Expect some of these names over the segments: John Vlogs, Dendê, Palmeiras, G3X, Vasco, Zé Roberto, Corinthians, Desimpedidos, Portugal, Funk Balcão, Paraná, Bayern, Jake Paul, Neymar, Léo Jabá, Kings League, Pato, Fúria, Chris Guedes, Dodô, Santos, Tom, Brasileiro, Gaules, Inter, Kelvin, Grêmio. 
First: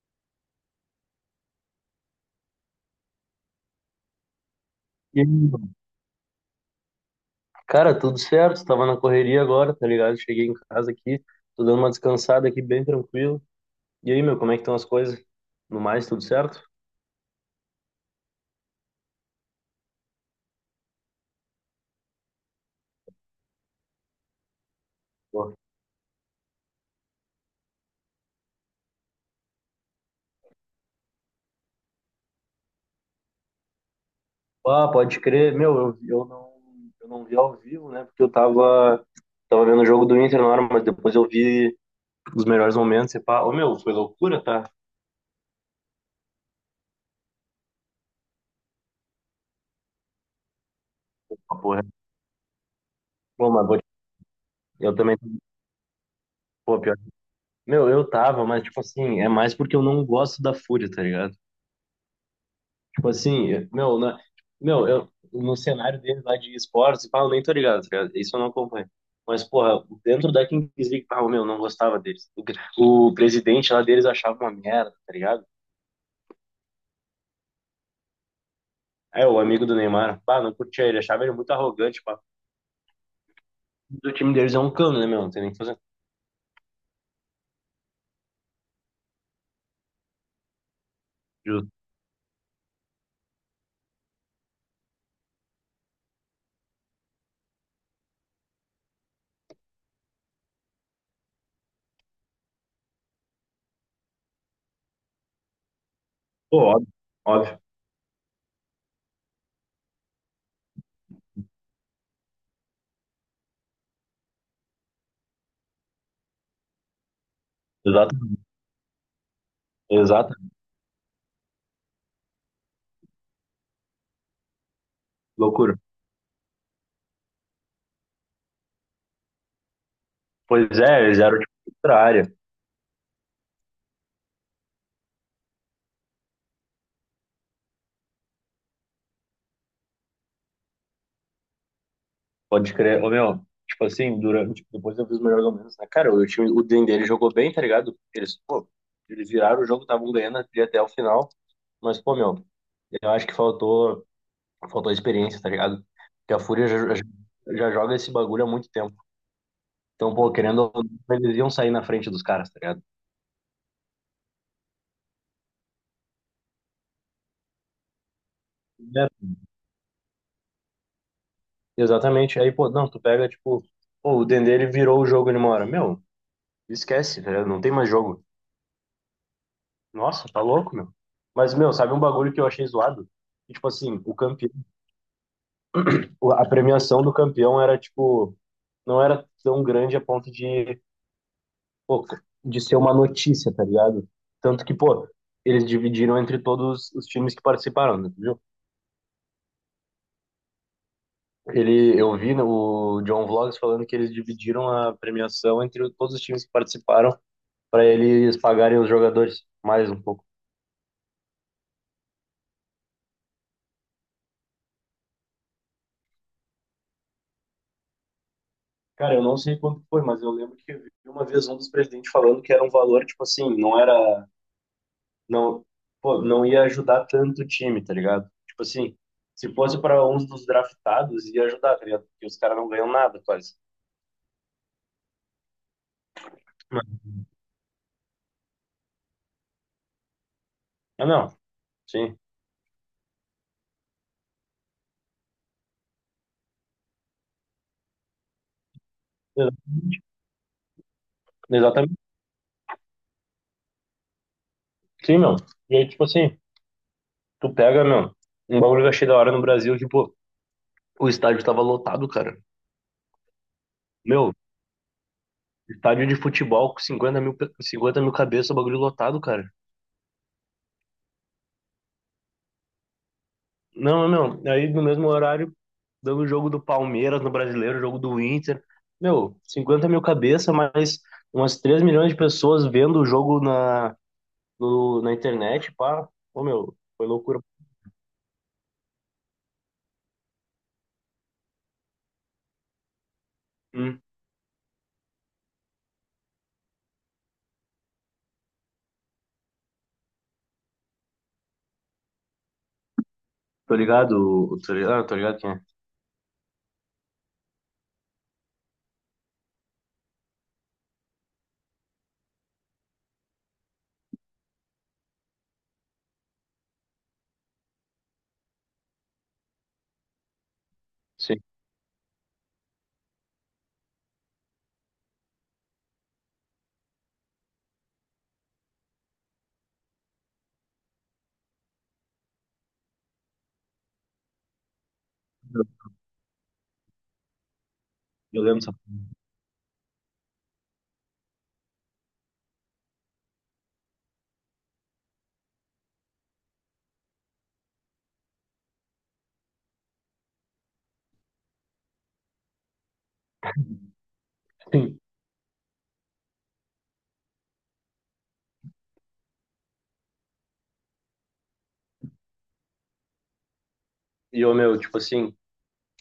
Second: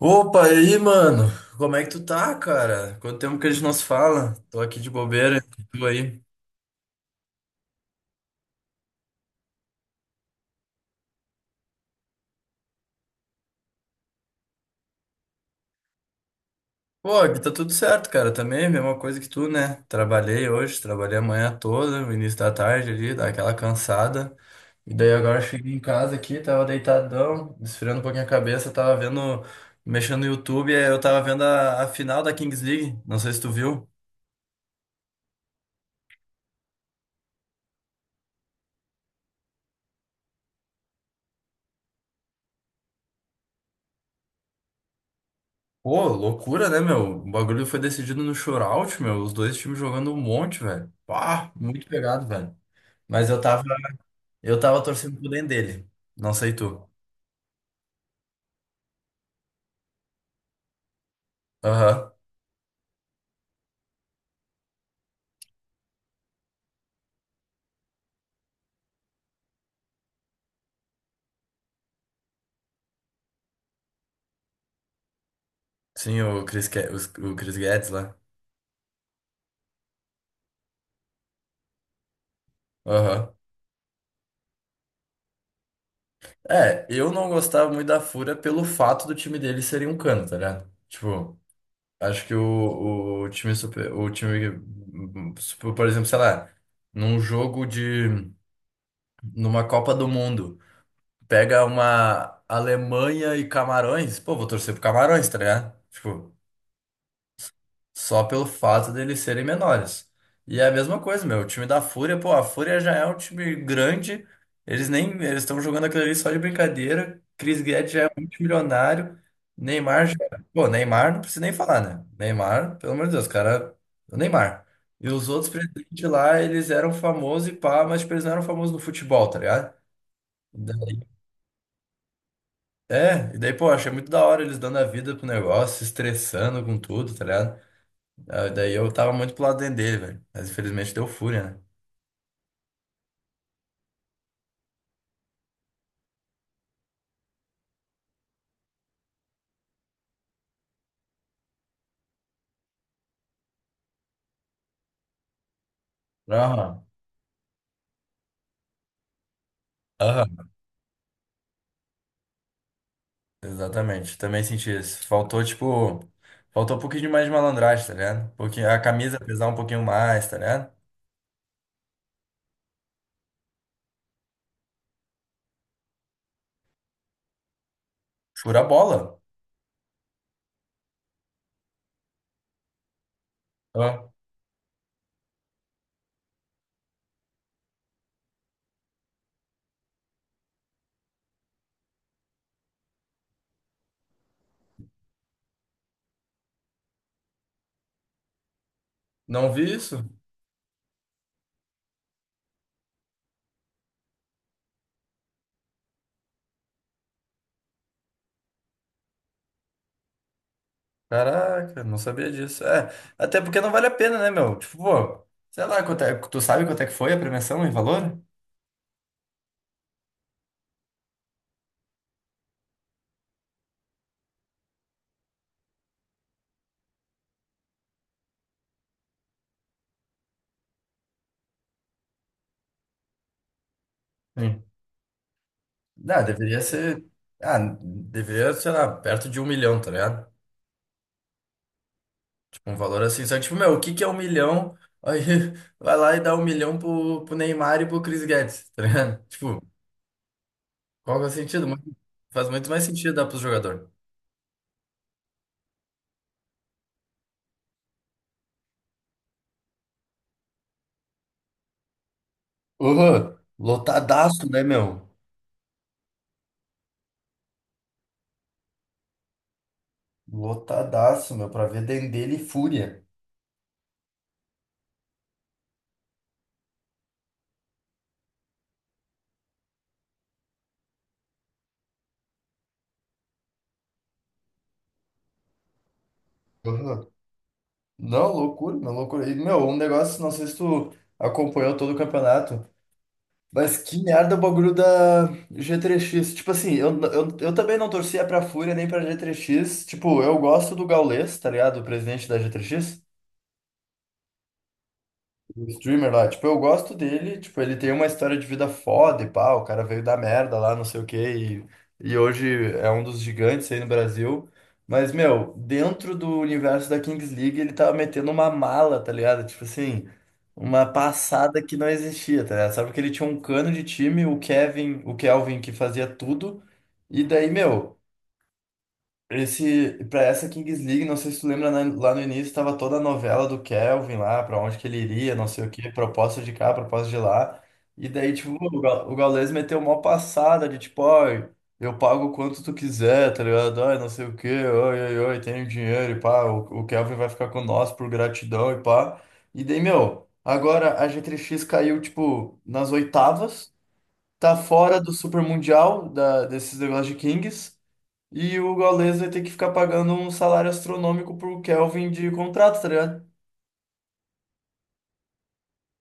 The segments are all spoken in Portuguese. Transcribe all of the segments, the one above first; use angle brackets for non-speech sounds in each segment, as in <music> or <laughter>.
Opa, e aí, mano? Como é que tu tá, cara? Quanto tempo que a gente não se fala? Tô aqui de E aí, bobeira, e mano? tu aí? Cara, tudo certo, tava na correria agora, tá ligado? Cheguei em casa aqui, tô dando uma descansada aqui, bem tranquilo. E aí, meu, como é que estão as coisas? No mais, tudo certo? Pô, aqui tá tudo certo, cara. Também, mesma coisa que tu, né? Trabalhei hoje, trabalhei a manhã toda, no início da tarde ali, dá aquela cansada. E daí agora eu Pô. cheguei em casa aqui, tava deitadão, esfriando um pouquinho a cabeça, tava vendo, mexendo no YouTube, e aí eu tava vendo a final da Kings League. Não sei se tu viu. Ah, pode crer, meu, eu não vi ao vivo, né? Porque eu tava vendo o jogo do Inter na hora, mas depois eu vi os melhores momentos e pá, ô meu, foi loucura, tá? Pô, loucura, né, meu? O bagulho foi decidido no shootout, meu. Os dois times jogando um monte, velho. Pá, Ah, porra. muito pegado, velho. Mas eu Pô, tava, mas eu tava eu também, torcendo pro Dendê dele. Não sei pô, tu. pior. Meu, eu tava, mas tipo assim, é mais porque eu não gosto da Fúria, tá ligado? Aham. Tipo assim, meu, no cenário deles lá de esportes, pá, eu nem tô ligado, tá ligado? Isso eu não acompanho. Mas, porra, dentro da Kings League, pá, meu, não gostava deles. O presidente lá deles achava uma merda, tá ligado? Sim, o Chris Guedes lá. É, o amigo do Neymar, pá, não curtia ele, achava ele muito arrogante, pá. Aham. O time deles é um cano, né, meu? Não tem nem o que fazer. É, eu não gostava muito da Fúria pelo fato do time dele serem um cano, tá ligado? Tipo, Justo. acho que o o time, por exemplo, sei lá, num jogo de, numa Copa do Mundo. Pega uma Alemanha e Camarões, pô, vou torcer pro Camarões, tá ligado? Tipo, Pô, óbvio, óbvio. só pelo fato deles serem menores. E é a mesma coisa, meu, o time da Fúria, pô, a Fúria já é um time grande, eles nem, eles estão jogando aquilo ali só de brincadeira, Chris Guedes já é Exato, multimilionário, Neymar, já, exato. pô, Neymar não precisa nem falar, né? Neymar, pelo amor de Deus, cara, o Neymar. E os outros Loucura. presidentes lá, eles eram famosos e pá, mas tipo, eles não eram famosos no futebol, tá ligado? Pois Então, é, eles eram, tipo, outra área. é, e daí, pô, achei muito da hora eles dando a vida pro negócio, se estressando com tudo, tá ligado? Ah, daí eu tava muito pro lado dele, velho. Mas infelizmente deu fúria, né? Pode crer. Ô, meu, tipo assim, durante, depois eu vi os melhores momentos, né? Cara, o time, o Dendê, ele jogou bem, tá ligado? Eles viraram o jogo, estavam ganhando ali até o final. Mas, pô, meu, eu acho que faltou experiência, tá ligado? Porque a Fúria Aham. já joga esse bagulho há muito tempo. Então, pô, Aham. querendo, ou não, eles iam sair na frente dos caras, tá ligado? Exatamente. Também senti isso. Faltou, tipo. Faltou um pouquinho mais de malandragem, tá ligado? Porque a camisa É, pesar um pouquinho mais, tá ligado? exatamente. Aí, pô, não, tu pega, tipo, pô, o Dendê, ele virou o jogo, ele mora. Meu, esquece, tá ligado? Não tem mais jogo. Fura a bola. Nossa, tá louco, meu. Mas, meu, sabe um bagulho que eu achei zoado? Que, tipo Ó, assim, o campeão, a premiação do campeão era, tipo, não era tão grande a ponto de, pô, de ser uma notícia, tá ligado? Tanto que, pô, eles dividiram entre todos os times que participaram, né, tu viu? não vi isso? Eu vi o John Vlogs falando que eles dividiram a premiação entre todos os times que participaram para eles pagarem os jogadores mais um pouco. Caraca, não sabia disso. É, até porque não vale a pena, né, meu? Tipo, pô, sei lá, tu sabe quanto é que foi a premiação em valor? Cara, eu não sei quanto foi, mas eu lembro que eu vi uma vez um dos presidentes falando que era um valor, tipo assim, não era, não, pô, não ia ajudar tanto o time, tá ligado? Tipo assim, se fosse para uns dos draftados, ia ajudar, tá ligado? Porque os caras não ganham nada quase. Sim. Ah, deveria Mas- ser. Ah, deveria, sei lá, perto de 1 milhão, tá ligado? Ah, não, sim, Tipo, um valor assim. Só que, tipo, meu, o que que é 1 milhão? Aí <laughs> vai lá e dá 1 milhão pro Neymar e pro Chris Guedes, tá ligado? <laughs> Tipo, Ex- qual que é o sentido? Exatamente, Faz muito mais sentido dar pro jogador. sim, meu. E aí, tipo assim, tu pega, meu, um bagulho que eu achei da hora no Brasil, que, pô, o estádio tava lotado, cara. Uhum. Meu, Lotadaço, né, meu? estádio de futebol com 50 mil cabeças, o bagulho lotado, cara. Lotadaço, meu, pra ver Dendele e Fúria. Não, não, não. Aí no mesmo horário, dando o jogo do Palmeiras no Brasileiro, o jogo do Inter. Meu, 50 mil cabeça, mas umas 3 milhões de pessoas vendo o jogo na, no- na internet, pá. Ô, meu, foi Uhum. loucura. Não, loucura, meu, loucura. E, meu, um negócio, não sei se tu acompanhou todo o campeonato. Mas Hum, que merda o bagulho da G3X. Tipo assim, eu também não torcia pra Fúria nem pra G3X. Tipo, eu gosto do Gaules, tá ligado? O presidente da G3X. tô ligado, tô ligado, ah, tô ligado quem é. O streamer lá, tipo, eu gosto dele, tipo, ele tem uma história de vida foda e pá, o cara veio da merda lá, não sei o quê, e hoje é um dos gigantes aí no Brasil. Mas, meu, dentro do universo da Kings League, ele tava metendo uma mala, tá ligado? Tipo assim, uma Sim, passada que não existia, tá ligado? Sabe porque ele tinha um cano de time, o Kelvin que fazia tudo, e daí, meu. Esse, pra essa Kings League, não sei se tu lembra, né, lá no início estava toda a novela do Kelvin lá, pra onde que ele iria, não eu sei o quê, proposta de cá, proposta de lá. E daí, eu tipo, lembro, só. O Gaules meteu uma passada de tipo, ó, eu pago quanto tu quiser, tá ligado? Ai, não sei o quê, oi, oi, oi, tenho dinheiro e pá, o Kelvin vai ficar com nós por gratidão e pá. E daí, meu, agora a G3X caiu, tipo, nas oitavas, tá fora Sim. do Super Mundial da, desses negócios de Kings. E o Gaules vai ter que ficar pagando um salário astronômico pro Kelvin de contrato, tá ligado? E, ô, meu, tipo assim,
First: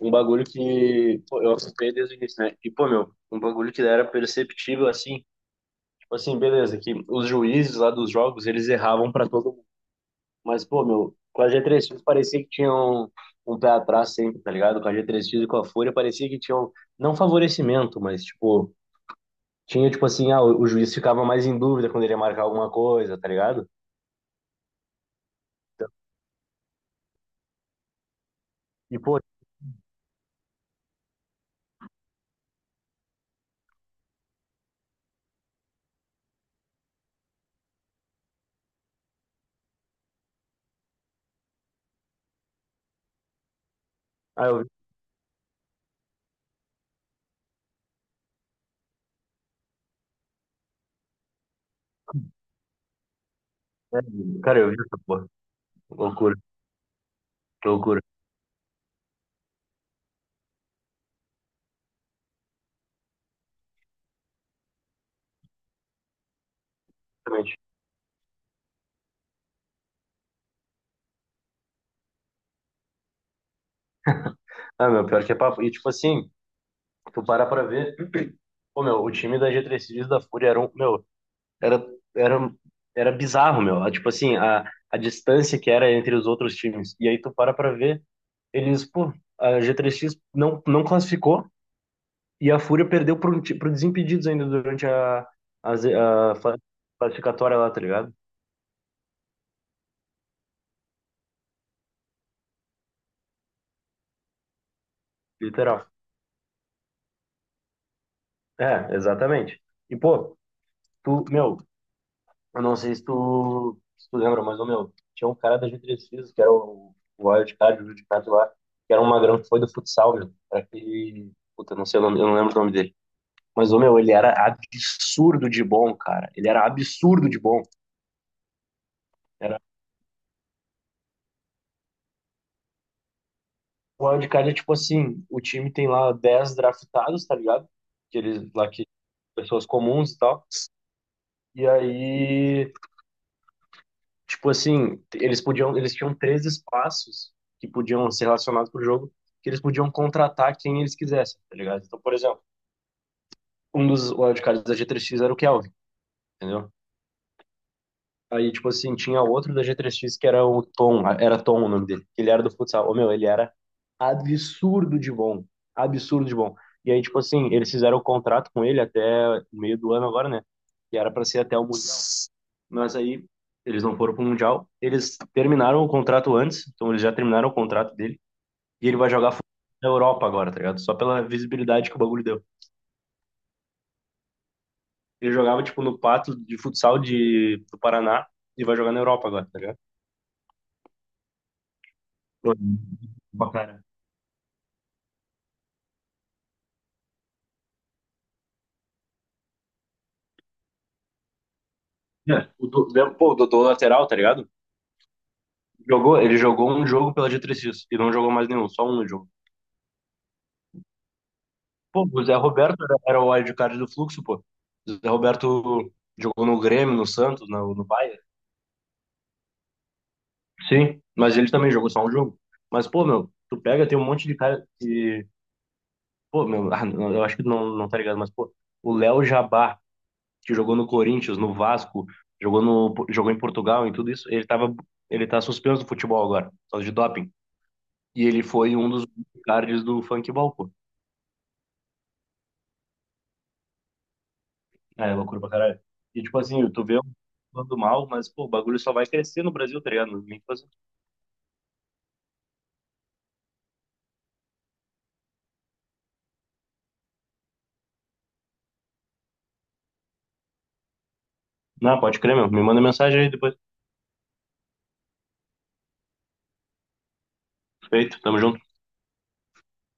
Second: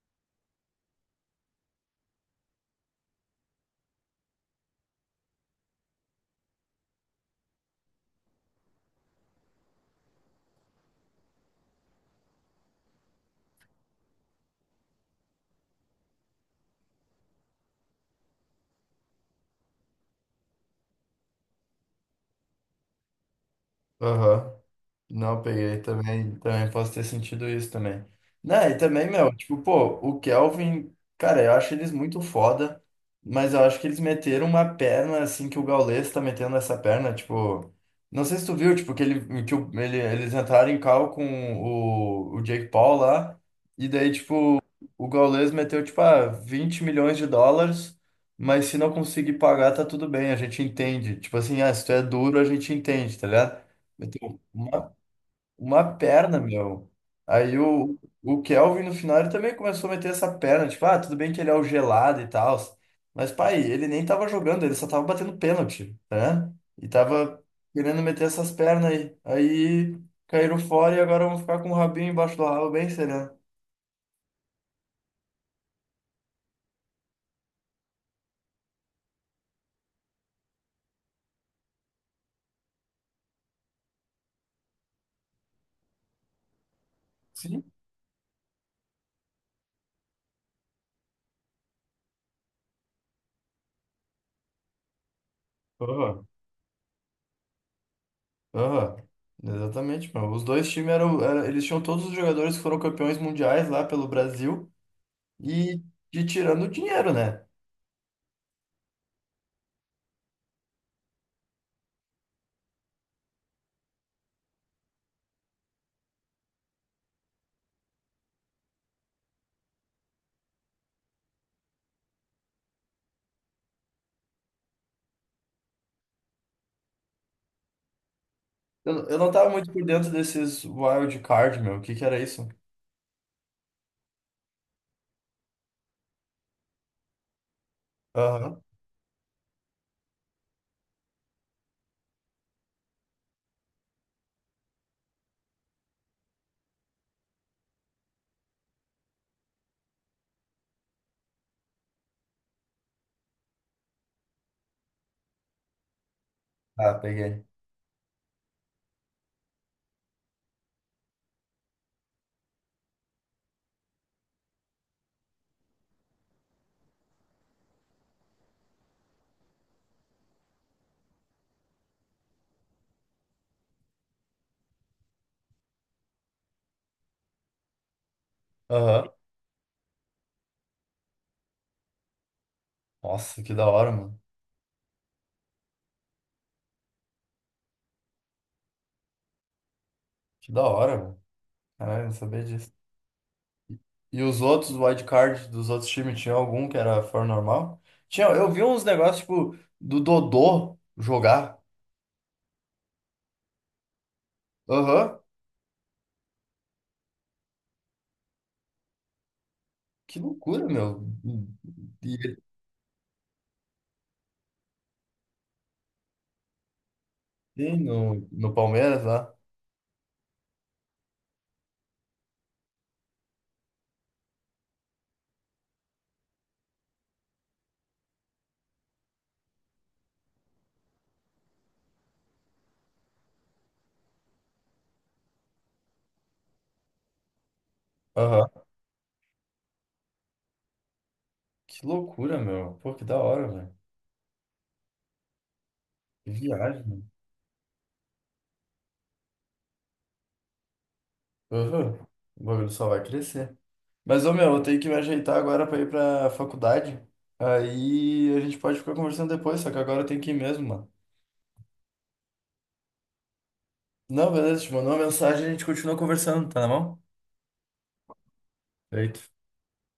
um bagulho que pô, eu acompanhei desde o início, né? E, pô, meu, um bagulho que era perceptível, assim, tipo assim, beleza, que os juízes lá dos jogos, eles erravam pra todo. Mas, pô, meu, com a G três X parecia que tinha um pé atrás sempre, tá ligado? Com a G três X e com a Fúria parecia que tinha um, não favorecimento, mas, tipo, tinha, tipo assim, ah, o juiz ficava mais em dúvida quando ele ia marcar alguma coisa, tá ligado? Aham. Não, peguei também, também posso ter sentido isso também. Né, e E, também, pô, meu, tipo, pô, o Kelvin, cara, eu acho eles muito foda, mas eu acho que eles meteram uma perna assim que o Gaules tá metendo essa perna, tipo, não sei se tu viu, tipo, que ele, que o- ele, eles entraram em cal com o Jake Paul lá, e daí, ah, eu tipo, vi, o Gaules meteu, tipo, ah, 20 milhões de dólares, mas se não conseguir pagar, tá tudo bem, a gente entende. Tipo assim, ah, se tu é duro, a gente entende, tá ligado? é, Meteu cara, eu vi essa porra. uma Loucura, perna, meu. Aí que o, loucura. o Kelvin no final ele também começou a meter essa perna, tipo, ah, tudo bem que ele é o gelado e tal. Mas, pai, ele nem tava jogando, ele só tava batendo pênalti, né? E tava Realmente. querendo meter essas pernas aí. Aí caíram fora e agora vão ficar com o rabinho embaixo do rabo bem sereno. Ah, meu, pior que é papo. E, tipo assim, tu para pra ver, <clears throat> pô, meu, o time da G três X e da Fúria era um, meu. Era, era, era bizarro, meu. Ah, tipo assim, a distância que era entre os outros times. E aí tu para Sim. pra ver, eles, pô, a G3X não classificou e a Fúria perdeu pro Desimpedidos ainda durante a, a, Z- Aham, a fa- classificatória lá, tá ligado? aham. Exatamente, meu. Os dois times eles tinham todos os jogadores que foram campeões mundiais lá pelo Brasil e Literal. de tirando o dinheiro, né? É, exatamente. E, pô, tu, meu, eu não sei se tu lembra, mas, ô, meu, tinha um cara da G3X, que era o Wild Card, o Wild Card lá, que era um magrão que foi do futsal, meu. Era aquele. Puta, não sei o nome, eu não lembro o nome dele. Mas, ô, meu, ele era absurdo de bom, cara. Ele era absurdo de bom. Eu não tava Era... muito por dentro desses wild card, meu. O que que era isso? O Wild Card é tipo assim: o time tem lá 10 draftados, tá ligado? Aqueles Aham. lá que. Pessoas comuns e tal. E aí, tipo assim, eles tinham três espaços que podiam ser relacionados pro jogo, que eles podiam contratar quem eles quisessem, tá ligado? Então, por exemplo, um dos wildcards da G3X era o Kelvin, entendeu? Ah, peguei. Aí, tipo assim, tinha outro da G3X que era o Tom, era Tom o nome dele. Ele era do futsal. Ô, meu, ele era absurdo de bom. Absurdo de bom. E aí, tipo assim, eles fizeram o contrato com ele até meio do ano agora, né? Que era pra ser até o Mundial. Mas aí, eles não foram pro Mundial. Eles terminaram o contrato antes, então eles já terminaram o contrato dele. E ele Aham. vai jogar futsal na Europa agora, tá ligado? Só pela visibilidade que o bagulho deu. Nossa, que da hora, mano. Ele jogava, tipo, no Pato de futsal do Paraná e vai jogar na Europa agora, tá ligado? Que da hora, mano. Caralho, eu não sabia Pô, disso. pra cara. E os outros wild card dos outros times, tinha algum que era fora normal? Tinha, eu vi uns negócios, tipo, do Dodô jogar. É, pô, o Dodô lateral, tá ligado? Aham. Ele jogou um jogo pela diretriz e não jogou mais nenhum, só um no jogo. Que loucura, meu. Pô, E o Zé ele Roberto era o wildcard do Fluxo, pô. O Zé Roberto jogou no Grêmio, no Santos, no, tem no Bayern. no Palmeiras lá. Sim, mas ele também jogou só um jogo. Mas, pô, meu, tu pega, tem um monte de cara que. Pô, meu, ah, não, eu acho que não, não tá ligado, mas, pô, o Léo Jabá, que jogou no Corinthians, no Vasco, jogou, no, jogou em Portugal, em tudo isso, ele tá suspenso do futebol agora, por causa de doping. E ele Aham. foi um dos cards do Funk Balcão. Que loucura, meu. Pô, que da hora, velho. É, loucura pra caralho. E Que tipo assim, viagem, tu vê um mano. falando mal, mas pô, o bagulho só vai crescer no Brasil, tá ligado? Nem fazer. Aham. O bagulho só vai crescer. Mas, ô meu, eu tenho que me ajeitar agora pra ir pra faculdade. Aí a gente pode ficar conversando depois, só que agora eu tenho que ir mesmo, mano. Não, pode crer, meu. Me manda mensagem aí depois. Não, beleza, te mandou uma mensagem e a gente continua conversando, tá na mão? Feito, tamo junto. Feito.